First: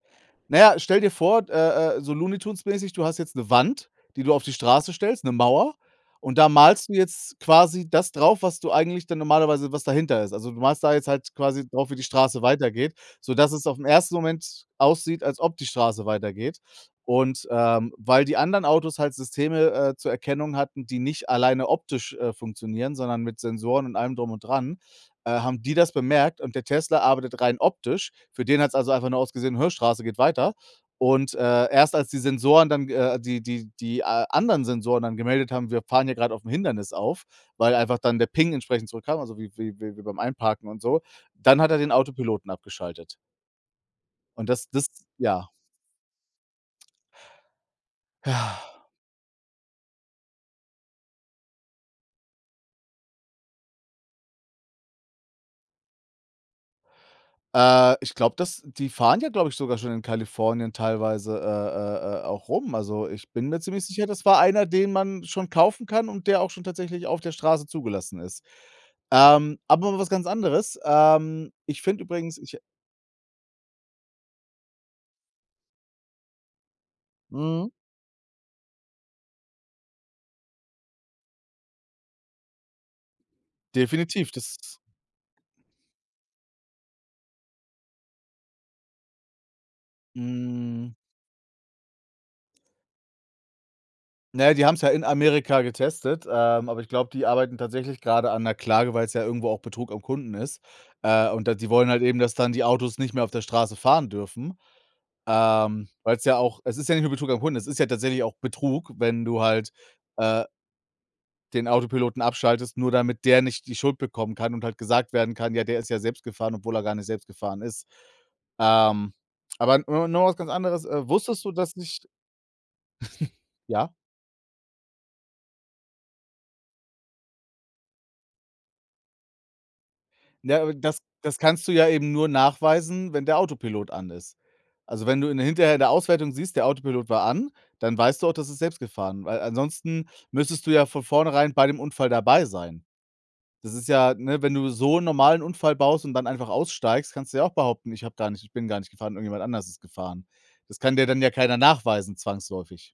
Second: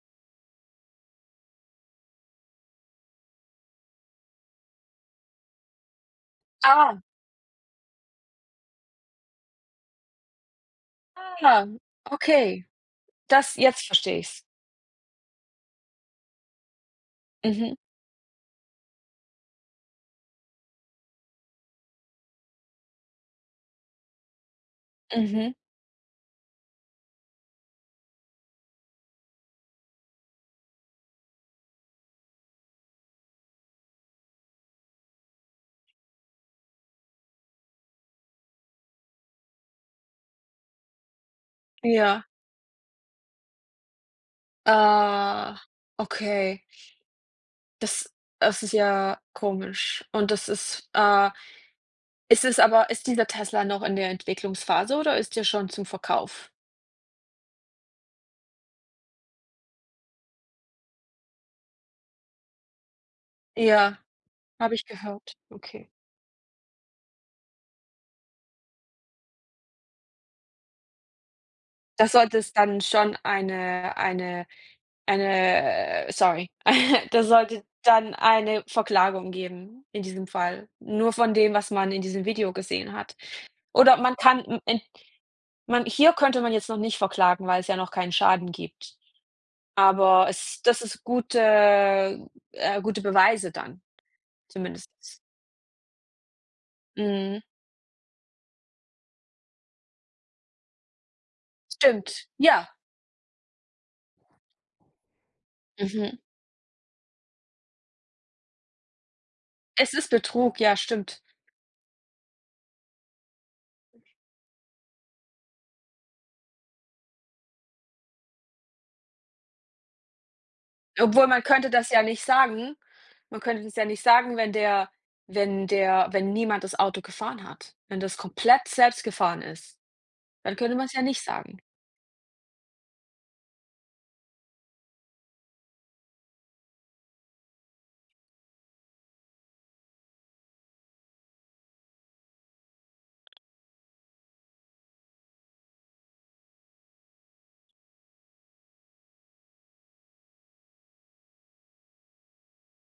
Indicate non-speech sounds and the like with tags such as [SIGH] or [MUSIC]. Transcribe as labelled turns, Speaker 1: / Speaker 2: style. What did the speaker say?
Speaker 1: Naja, stell dir vor d äh äh, so Looney Tunes mäßig, du hast jetzt 'ne Wand, die du auf die Straße stellst, 'ne Mauer. Und da malst du
Speaker 2: Ah.
Speaker 1: jetzt quasi das drauf, was du eigentlich dann normalerweise was dahinter ist. Also, du malst da jetzt halt quasi
Speaker 2: Aha.
Speaker 1: drauf, wie die Straße
Speaker 2: Okay.
Speaker 1: weitergeht, sodass
Speaker 2: Das
Speaker 1: es auf den
Speaker 2: jetzt
Speaker 1: 1.
Speaker 2: verstehe ich's.
Speaker 1: Moment aussieht, als ob die Straße weitergeht. Und
Speaker 2: Mhm.
Speaker 1: ähm, weil die anderen Autos halt Systeme, äh, zur Erkennung hatten, die nicht alleine optisch, äh, funktionieren, sondern mit Sensoren und allem Drum und Dran, äh,
Speaker 2: Mhm.
Speaker 1: haben die das bemerkt und der Tesla arbeitet rein optisch. Für den hat's also einfach nur ausgesehen: Straße geht weiter. Und, äh, erst als die Sensoren dann, äh die die die a anderen Sensoren dann gemeldet haben, wir fahren hier grad auf 'n Hindernis auf, weil einfach dann der Ping entsprechend zurückkam also wie wie wie wie beim Einparken und so, dann hat er den
Speaker 2: Ja.
Speaker 1: Autopiloten abgeschaltet. Und das, [UNINTELLIGIBLE] ja.
Speaker 2: Ah, okay. Das das ist
Speaker 1: Ja.
Speaker 2: ja komisch. Und das ist, äh es ist aber ist dieser Tesla noch in der Entwicklungsphase oder ist der schon zum Verkauf?
Speaker 1: Äh, ich glaube, dass die fahren ja, glaube ich, sogar schon in Kalifornien teilweise, äh, äh, äh, auch rum. Also, ich bin mir ziemlich
Speaker 2: Ja,
Speaker 1: sicher, das war einer,
Speaker 2: habe ich
Speaker 1: den man
Speaker 2: gehört,
Speaker 1: schon kaufen
Speaker 2: okay.
Speaker 1: kann und der auch schon tatsächlich auf der Straße zugelassen ist. Ähm, aber mal was ganz anderes. Ähm, ich finde
Speaker 2: Das
Speaker 1: übrigens,
Speaker 2: sollte
Speaker 1: ich,
Speaker 2: es
Speaker 1: äh
Speaker 2: dann schon eine eine eine äh, sorry. [CHUCKLES] Das sollte
Speaker 1: Mhm.
Speaker 2: dann eine Verklagung geben in diesem Fall. Nur von dem, was man in diesem Video gesehen hat. Oder man
Speaker 1: Definitiv,
Speaker 2: kann
Speaker 1: das
Speaker 2: im
Speaker 1: ist
Speaker 2: End man hier könnte man jetzt noch nicht verklagen, weil's ja noch keinen Schaden gibt. Aber es das
Speaker 1: Mhm.
Speaker 2: ist gute, äh, gute Beweise dann,
Speaker 1: Na ja, die haben's ja in
Speaker 2: zumindest.
Speaker 1: Amerika getestet, ähm, aber ich glaube, die
Speaker 2: Mhm.
Speaker 1: arbeiten tatsächlich grade an 'ner Klage, weil's ja irgendwo auch Betrug am Kunden ist. Äh, und da die wollen halt eben,
Speaker 2: Stimmt,
Speaker 1: dass dann die
Speaker 2: ja.
Speaker 1: Autos nicht mehr auf der Straße fahren dürfen, ähm,
Speaker 2: Mhm.
Speaker 1: weil's ja auch es ist ja nicht nur Betrug am Kunden, es ist ja tatsächlich auch Betrug, wenn du halt,
Speaker 2: Es ist
Speaker 1: äh
Speaker 2: Betrug, ja, stimmt.
Speaker 1: den Autopiloten abschaltest, nur damit der nicht die Schuld bekommen kann und halt gesagt werden kann: „Ja, der ist ja selbst gefahren“, obwohl er gar nicht selbst gefahren ist. Ähm, aber no noch mal was ganz anderes, äh,
Speaker 2: Obwohl, man
Speaker 1: wusstest du
Speaker 2: könnte
Speaker 1: das
Speaker 2: das ja
Speaker 1: nicht
Speaker 2: nicht sagen. Man könnte
Speaker 1: [CHUCKLES]
Speaker 2: das ja
Speaker 1: ja?
Speaker 2: nicht sagen, wenn der wenn der wenn niemand das Auto gefahren hat. Wenn das komplett selbst gefahren ist, dann
Speaker 1: [UNINTELLIGIBLE]
Speaker 2: könnte man's
Speaker 1: das
Speaker 2: ja nicht
Speaker 1: das
Speaker 2: sagen.
Speaker 1: kannst du ja eben nur nachweisen, wenn der Autopilot an ist. Also, wenn du in der hinterher in der Auswertung siehst, der Autopilot war an, dann weißt du auch, das ist selbst gefahren, weil ansonsten müsstest du ja von vornherein bei dem Unfall dabei sein. Das ist ja ne, wenn du so 'n normalen Unfall baust und dann einfach aussteigst, kannst du ja auch behaupten, ich habe gar nicht ich bin gar nicht gefahren, irgendjemand anders ist gefahren. Das kann dir dann ja keiner nachweisen zwangsläufig.